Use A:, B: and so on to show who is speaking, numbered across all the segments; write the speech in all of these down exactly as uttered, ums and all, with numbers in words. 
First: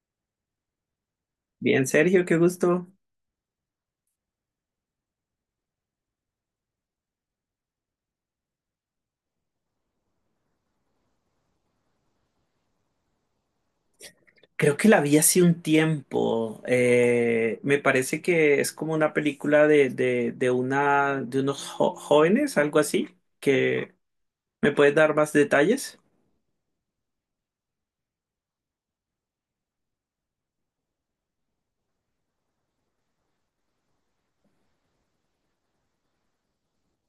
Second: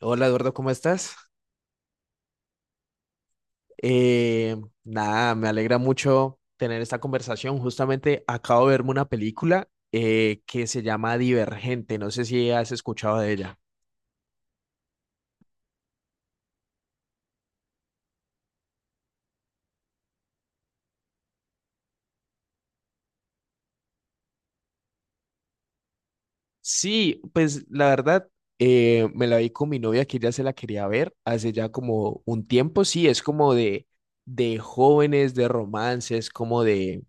A: Hola Eduardo, ¿cómo estás?
B: Bien, Sergio, qué gusto.
A: Eh, nada, me alegra mucho tener esta conversación. Justamente acabo de verme una película eh, que se llama Divergente. No sé si has escuchado de ella.
B: Creo que la vi hace un tiempo. Eh, me parece que es como una película de, de, de una, de unos jo- jóvenes, algo así, que me puedes dar más detalles.
A: Sí, pues la verdad, eh, me la vi con mi novia que ella se la quería ver hace ya como un tiempo. Sí, es como de, de jóvenes, de romances, como de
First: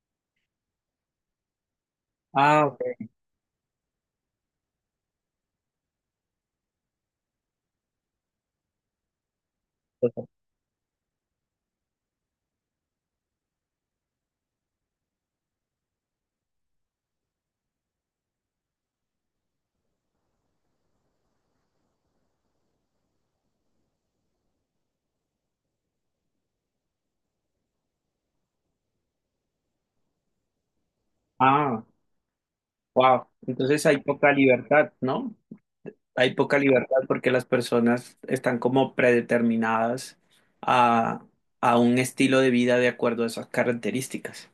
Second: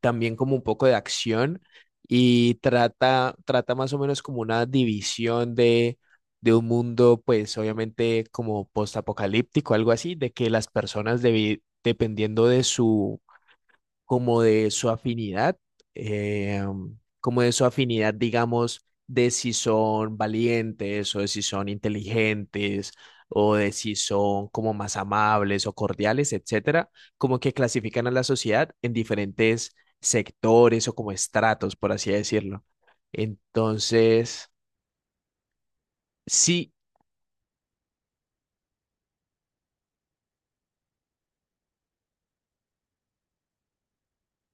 A: también como un poco de acción y
B: Ah, ok.
A: trata, trata más o menos como una división de, de un mundo, pues obviamente como postapocalíptico, algo así, de que las personas debi- dependiendo de su como de su afinidad, eh, como de su afinidad, digamos, de si son valientes o de si son inteligentes o de si son como más amables o cordiales, etcétera, como que clasifican a la sociedad en diferentes sectores o como estratos,
B: Ah,
A: por así decirlo.
B: wow. Entonces hay poca
A: Entonces,
B: libertad, ¿no? Hay poca
A: sí,
B: libertad porque las personas están como predeterminadas a, a un estilo de vida de acuerdo a esas características.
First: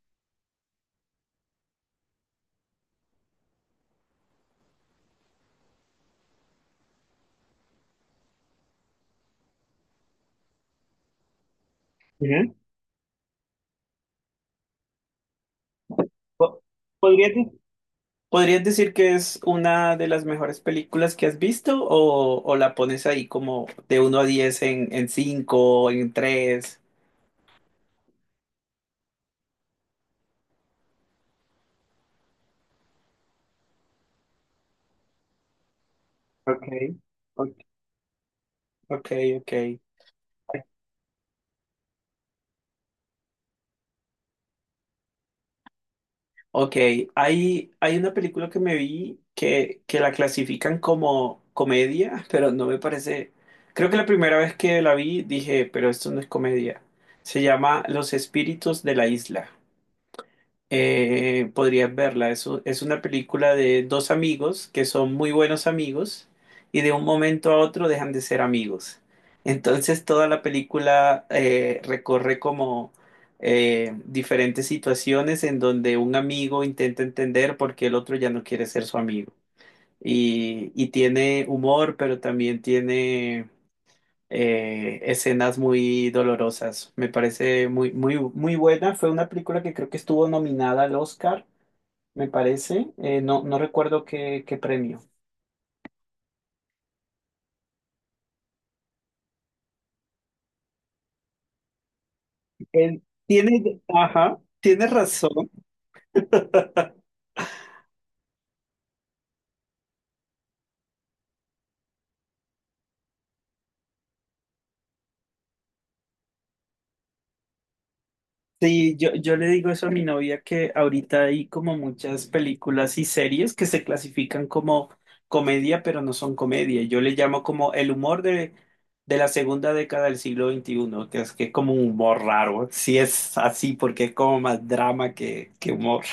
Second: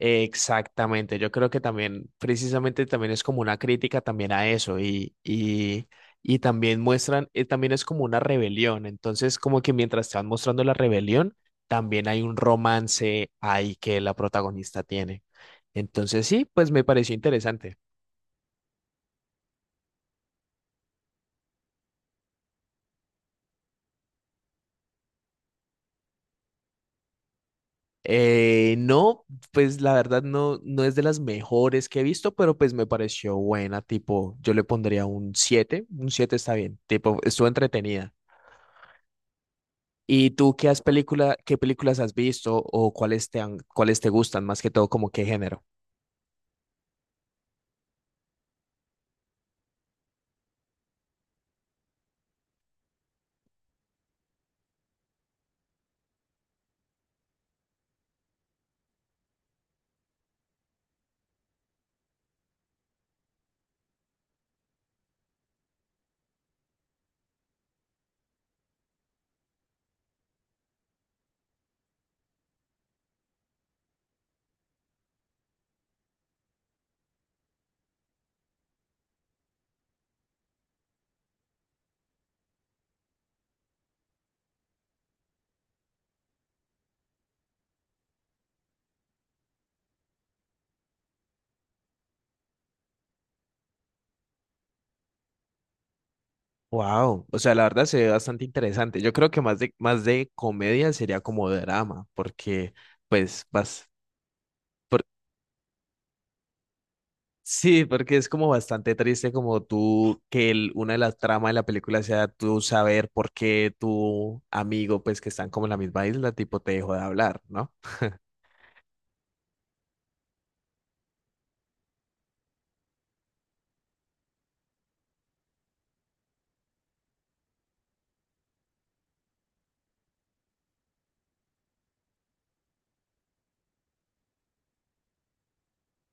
A: exactamente, yo creo que también, precisamente también es como una crítica también a eso y, y, y también muestran, eh, también es como una rebelión, entonces como que mientras te van mostrando la rebelión, también hay un
B: Ujú.
A: romance ahí que la protagonista tiene. Entonces sí,
B: Po-
A: pues me pareció
B: ¿Podrías
A: interesante.
B: ¿Podrías decir que es una de las mejores películas que has visto o, o la pones ahí como de uno a diez en, en cinco, en tres?
A: Eh, no, pues la verdad no, no es de las mejores que he visto, pero pues me pareció buena, tipo, yo le pondría un siete, un siete está
B: Ok,
A: bien, tipo, estuvo
B: ok,
A: entretenida.
B: ok, ok.
A: ¿Y tú qué has película, qué películas has visto o cuáles te han, cuáles te gustan más que todo, como qué género?
B: Ok, hay, hay una película que me vi que, que la clasifican como comedia, pero no me parece. Creo que la primera vez que la vi dije, pero esto no es comedia. Se llama Los Espíritus de la Isla. Eh, podrías verla. Es, u- es una película de dos amigos que son muy buenos amigos y de un momento a otro dejan de ser amigos. Entonces toda la película eh, recorre como eh, diferentes situaciones en donde un amigo intenta entender por qué el otro ya no quiere ser su amigo. Y, y tiene humor, pero también tiene eh, escenas muy dolorosas. Me parece muy, muy, muy buena. Fue una película que creo que estuvo nominada al Oscar, me parece. Eh, no, no recuerdo qué, qué, premio.
A: Wow, o sea, la verdad se ve bastante interesante. Yo creo que más de más de comedia sería como drama, porque
B: Él
A: pues
B: tiene,
A: vas
B: ajá, tiene
A: por-
B: razón.
A: sí, porque es como bastante triste como tú que el- una de las tramas de la película sea tú saber por qué tu amigo pues que están como en la misma isla tipo te dejó de hablar, ¿no?
B: Sí, yo, yo le digo eso a mi novia que ahorita hay como muchas películas y series que se clasifican como comedia, pero no son comedia. Yo le llamo como el humor de, de la segunda década del siglo veintiuno que es que es como un humor raro. Sí es así porque es como más drama que, que humor.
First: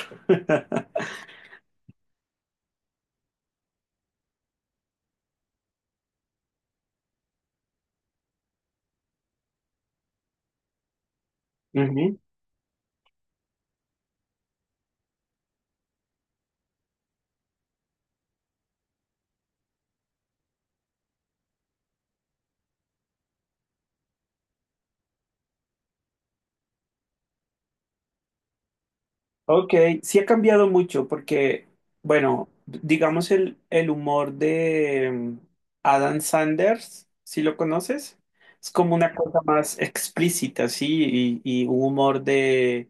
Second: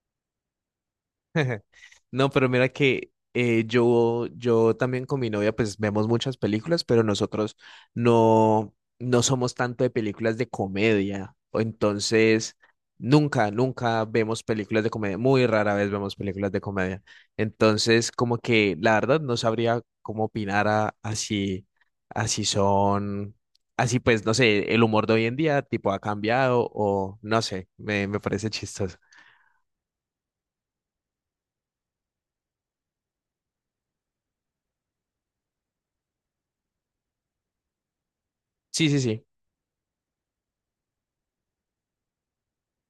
A: No, pero mira que eh, yo, yo también con mi novia pues vemos muchas películas, pero nosotros no, no somos tanto de películas de comedia. O
B: Ujú.
A: Entonces, nunca, nunca vemos películas de comedia. Muy rara vez vemos películas de comedia. Entonces, como que la verdad no sabría cómo opinar a, a si, a si son, así pues, no sé, el humor de hoy en día tipo ha cambiado o no sé, me, me parece chistoso.
B: Ok, sí ha cambiado mucho porque, bueno, d- digamos el, el humor de mm, Adam Sanders, si lo conoces, es
A: Sí,
B: como
A: sí,
B: una
A: sí.
B: cosa más explícita, sí, y, y un humor de,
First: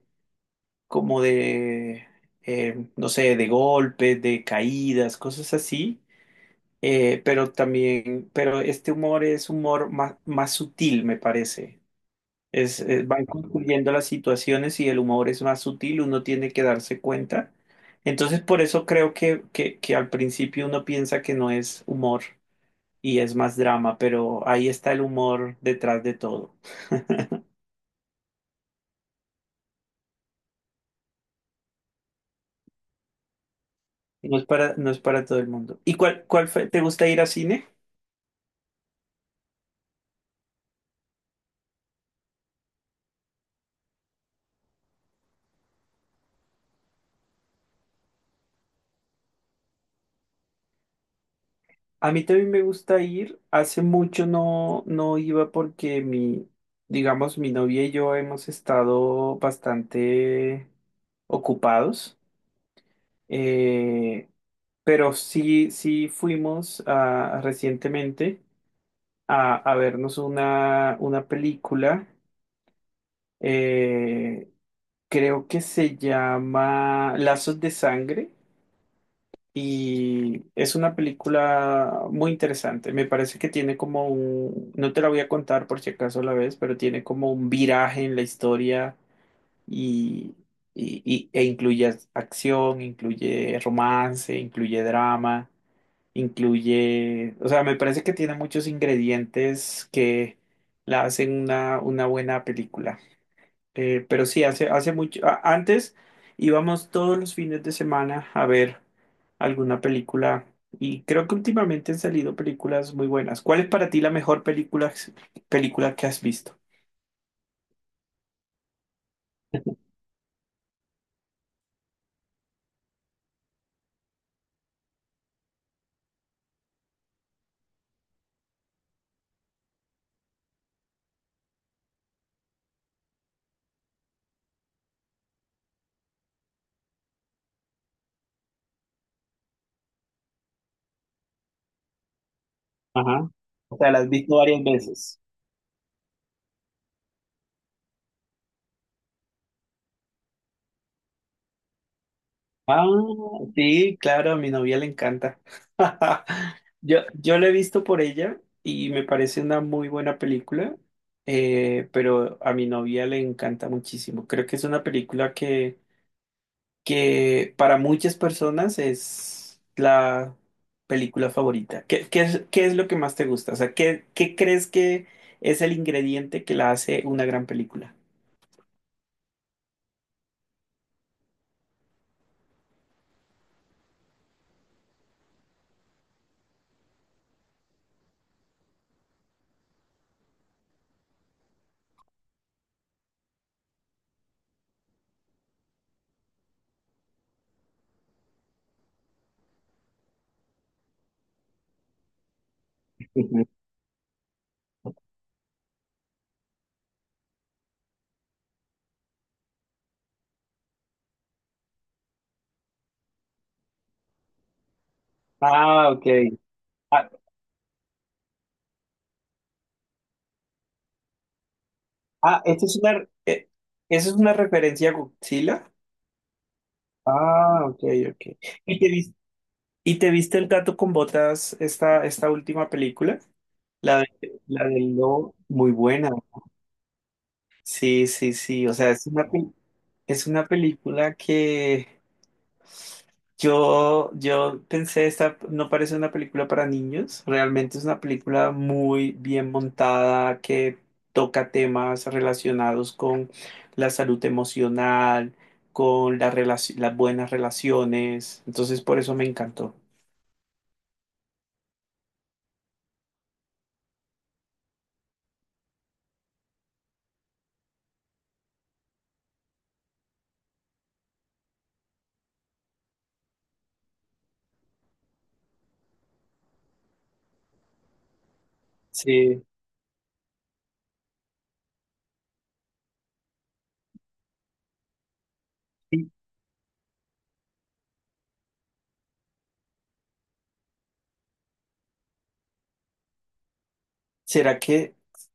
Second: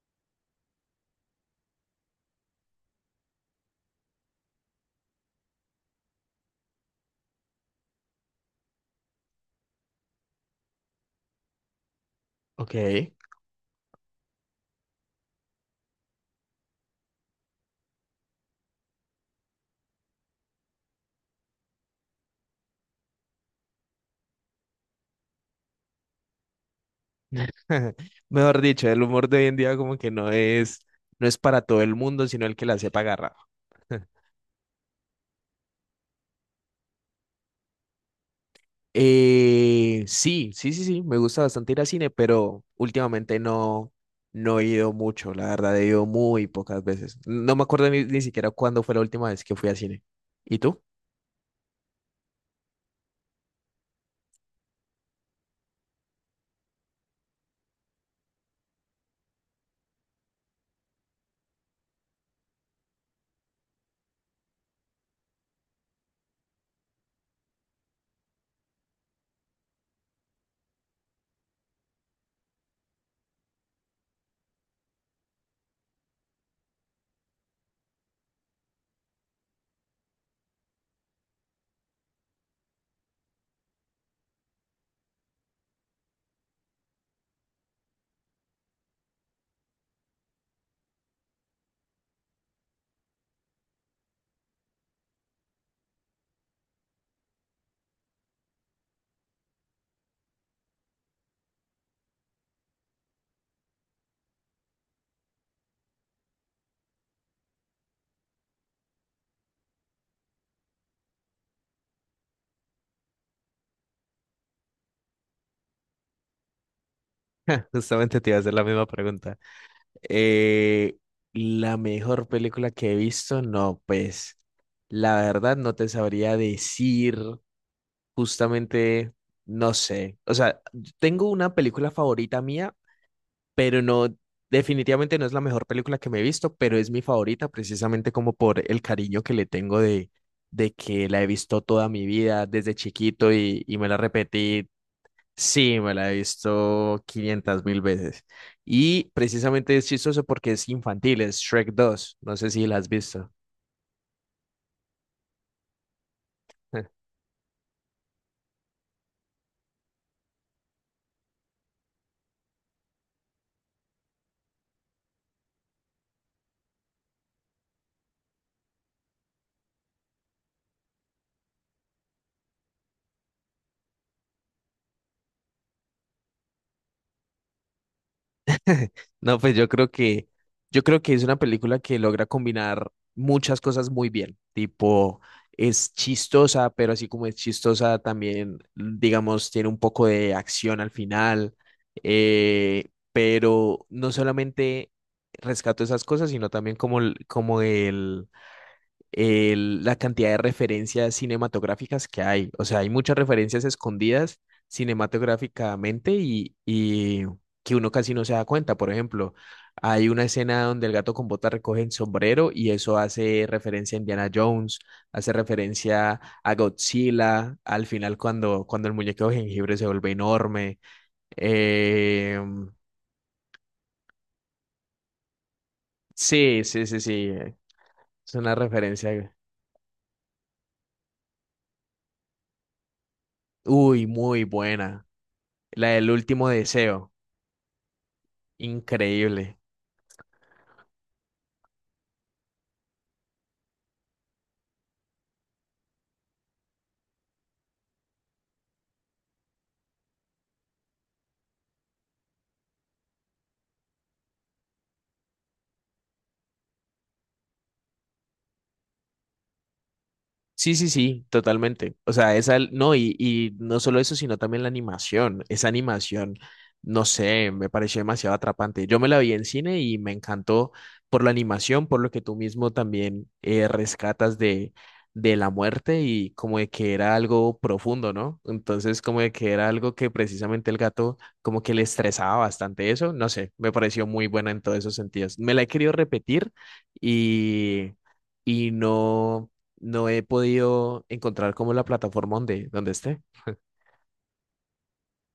B: como de, eh, no sé, de golpes, de caídas, cosas así, eh, pero también, pero este humor es humor más, más sutil, me parece.
A: Ok.
B: Es, eh, van concluyendo las situaciones y el humor es más sutil, uno tiene que darse cuenta. Entonces, por eso creo que, que, que al principio uno piensa que no es humor y es más drama, pero ahí está el humor detrás de todo.
A: Mejor dicho, el humor de hoy en día como que no es, no es para todo el mundo, sino el que la sepa agarrar.
B: No es para, no es para todo el mundo. ¿Y cuál, cuál fue? ¿Te gusta ir a cine?
A: Eh, sí, sí, sí, sí, me gusta bastante ir al cine, pero últimamente no, no he ido mucho, la verdad, he ido muy pocas veces. No me acuerdo ni, ni siquiera cuándo fue la última vez que fui al cine. ¿Y tú?
B: A mí también me gusta ir. Hace mucho no, no iba porque mi, digamos, mi novia y yo hemos estado bastante ocupados. Eh, pero sí, sí fuimos ah, recientemente a, a vernos una, una película, eh, creo que se llama Lazos de Sangre y es una película muy interesante. Me parece que tiene como un, no te la voy a contar por si acaso la ves, pero tiene como un viraje en la historia y y- y- e incluye acción, incluye romance, incluye drama. Incluye, o sea, me parece que tiene muchos ingredientes que la hacen una, una buena película. Eh, pero sí, hace, hace mucho, a- antes íbamos todos los fines de semana a ver alguna película y creo que últimamente han salido películas muy buenas. ¿Cuál es para ti la mejor película, película que has visto?
A: Justamente te iba a hacer la misma pregunta. Eh, la mejor película que he visto, no, pues la verdad no te sabría decir justamente, no sé, o sea, tengo una película favorita mía, pero no, definitivamente no es la mejor película que me he visto, pero es mi favorita precisamente como por el cariño que le tengo de, de que la he visto toda mi vida desde
B: Ajá.
A: chiquito y,
B: O
A: y me
B: sea,
A: la
B: la has visto varias
A: repetí.
B: veces.
A: Sí, me la he visto quinientas mil veces. Y precisamente es chistoso porque es infantil, es Shrek dos. No sé si la
B: Ah,
A: has visto.
B: sí, claro, a mi novia le encanta. Yo, yo la he visto por ella y me parece una muy buena película, eh, pero a mi novia le encanta muchísimo. Creo que es una película que, que para muchas personas es la película favorita. ¿Qué, qué es, qué es lo que más te gusta? O sea, ¿qué, qué crees que es el ingrediente que la hace una gran película?
A: No, pues yo creo que, yo creo que es una película que logra combinar muchas cosas muy bien. Tipo, es chistosa, pero así como es chistosa, también, digamos, tiene un poco de acción al final. eh, pero no solamente rescato esas cosas, sino también como, el- como el- la cantidad de referencias cinematográficas que hay. O sea, hay muchas referencias escondidas cinematográficamente y, y que uno casi no se da cuenta. Por ejemplo, hay una escena donde el gato con botas recoge el sombrero y eso hace referencia a Indiana Jones, hace
B: Ah, ok.
A: referencia a Godzilla, al final cuando, cuando el muñeco de jengibre se vuelve enorme. Eh,
B: Ah, esta es una, eh, esa es una referencia a Godzilla.
A: sí, sí, sí, sí.
B: Ah, ok,
A: Es
B: ok.
A: una
B: ¿Y te vis-
A: referencia,
B: y te viste el gato con botas, esta, esta última película? La
A: uy,
B: de,
A: muy
B: la del
A: buena.
B: lobo, muy
A: La
B: buena.
A: del último deseo.
B: Sí, sí, sí. O sea, es una, pel-
A: Increíble.
B: es una película que Yo, yo pensé, esta no parece una película para niños, realmente es una película muy bien montada que toca temas relacionados con la salud emocional, con la relaci- las buenas relaciones, entonces por eso me encantó.
A: Sí, sí, sí, totalmente. O sea, esa, no, y, y no solo eso, sino también la animación. Esa animación, no sé, me pareció demasiado atrapante. Yo me la vi en cine y me encantó por la animación, por lo que tú mismo también eh, rescatas de, de la muerte y como de que era algo profundo, ¿no? Entonces, como de
B: Sí,
A: que era algo que precisamente el gato como que le estresaba bastante eso. No sé, me pareció muy buena en todos esos sentidos. Me la he querido repetir y, y no. No he podido encontrar como la plataforma donde, donde esté.
B: será que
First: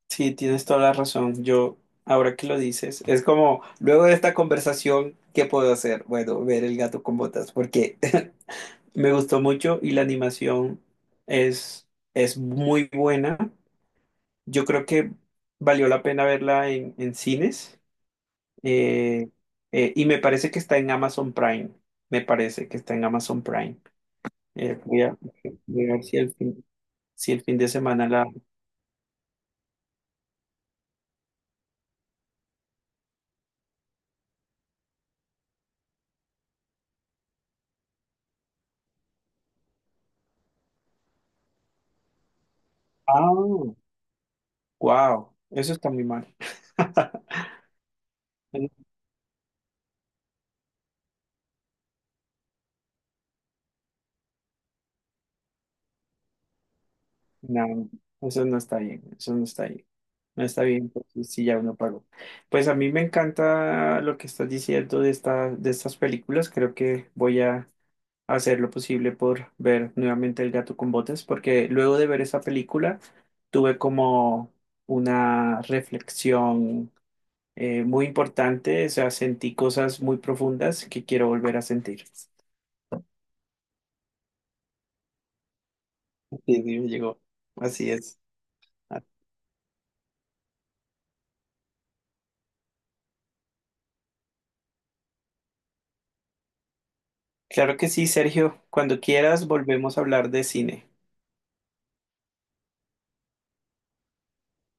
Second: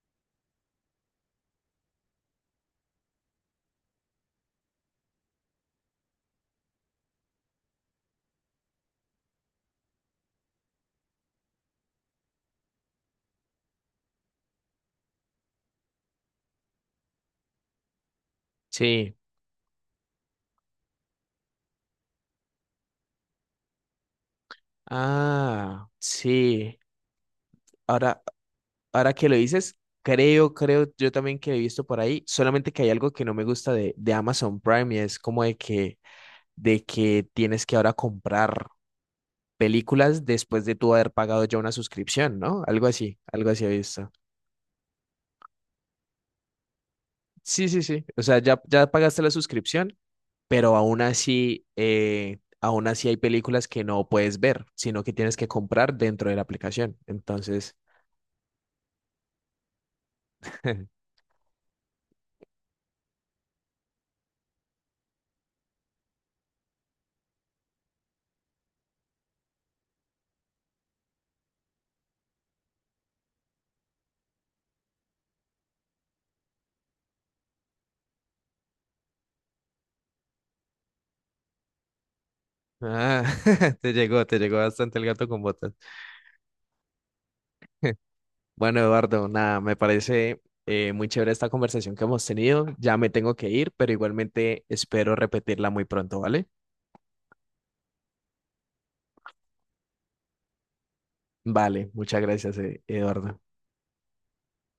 B: sí, tienes toda la razón. Yo, ahora que lo dices, es como, luego de esta conversación, ¿qué puedo hacer? Bueno, ver el gato con botas, porque me gustó mucho y la animación es, es muy buena. Yo creo que valió la pena verla en, en cines,
A: Sí.
B: eh, eh, y me parece que está en Amazon Prime. Me parece que está en Amazon Prime. Eh, voy a,
A: Ah,
B: voy a ver si el fin,
A: sí.
B: si el fin de semana
A: Ahora,
B: la.
A: ahora que lo dices, creo, creo yo también que he visto por ahí, solamente que hay algo que no me gusta de, de Amazon Prime y es como de que, de que tienes que ahora comprar películas después de tú haber pagado ya una suscripción, ¿no? Algo así,
B: Ah,
A: algo así he visto.
B: wow, eso está muy mal.
A: Sí, sí, sí. O sea, ya, ya pagaste la suscripción, pero aún así, eh, aún así hay películas que no puedes ver, sino que tienes que comprar dentro de la aplicación. Entonces,
B: No, eso no está bien, eso no está bien. No está bien, porque si ya uno pagó. Pues a mí me encanta lo que estás diciendo de esta, de estas películas. Creo que voy a hacer lo posible por ver nuevamente El gato con botas, porque luego de ver esa película tuve como una reflexión eh, muy importante. O sea, sentí cosas muy profundas que quiero volver a sentir.
A: ah, te llegó, te llegó bastante el gato con botas.
B: Sí, sí, me llegó. Así es.
A: Bueno, Eduardo, nada, me parece eh, muy chévere esta conversación que hemos tenido. Ya me tengo que ir, pero igualmente espero repetirla muy pronto, ¿vale?
B: Claro que sí, Sergio. Cuando quieras, volvemos a hablar de cine.
A: Vale, muchas gracias, eh, Eduardo.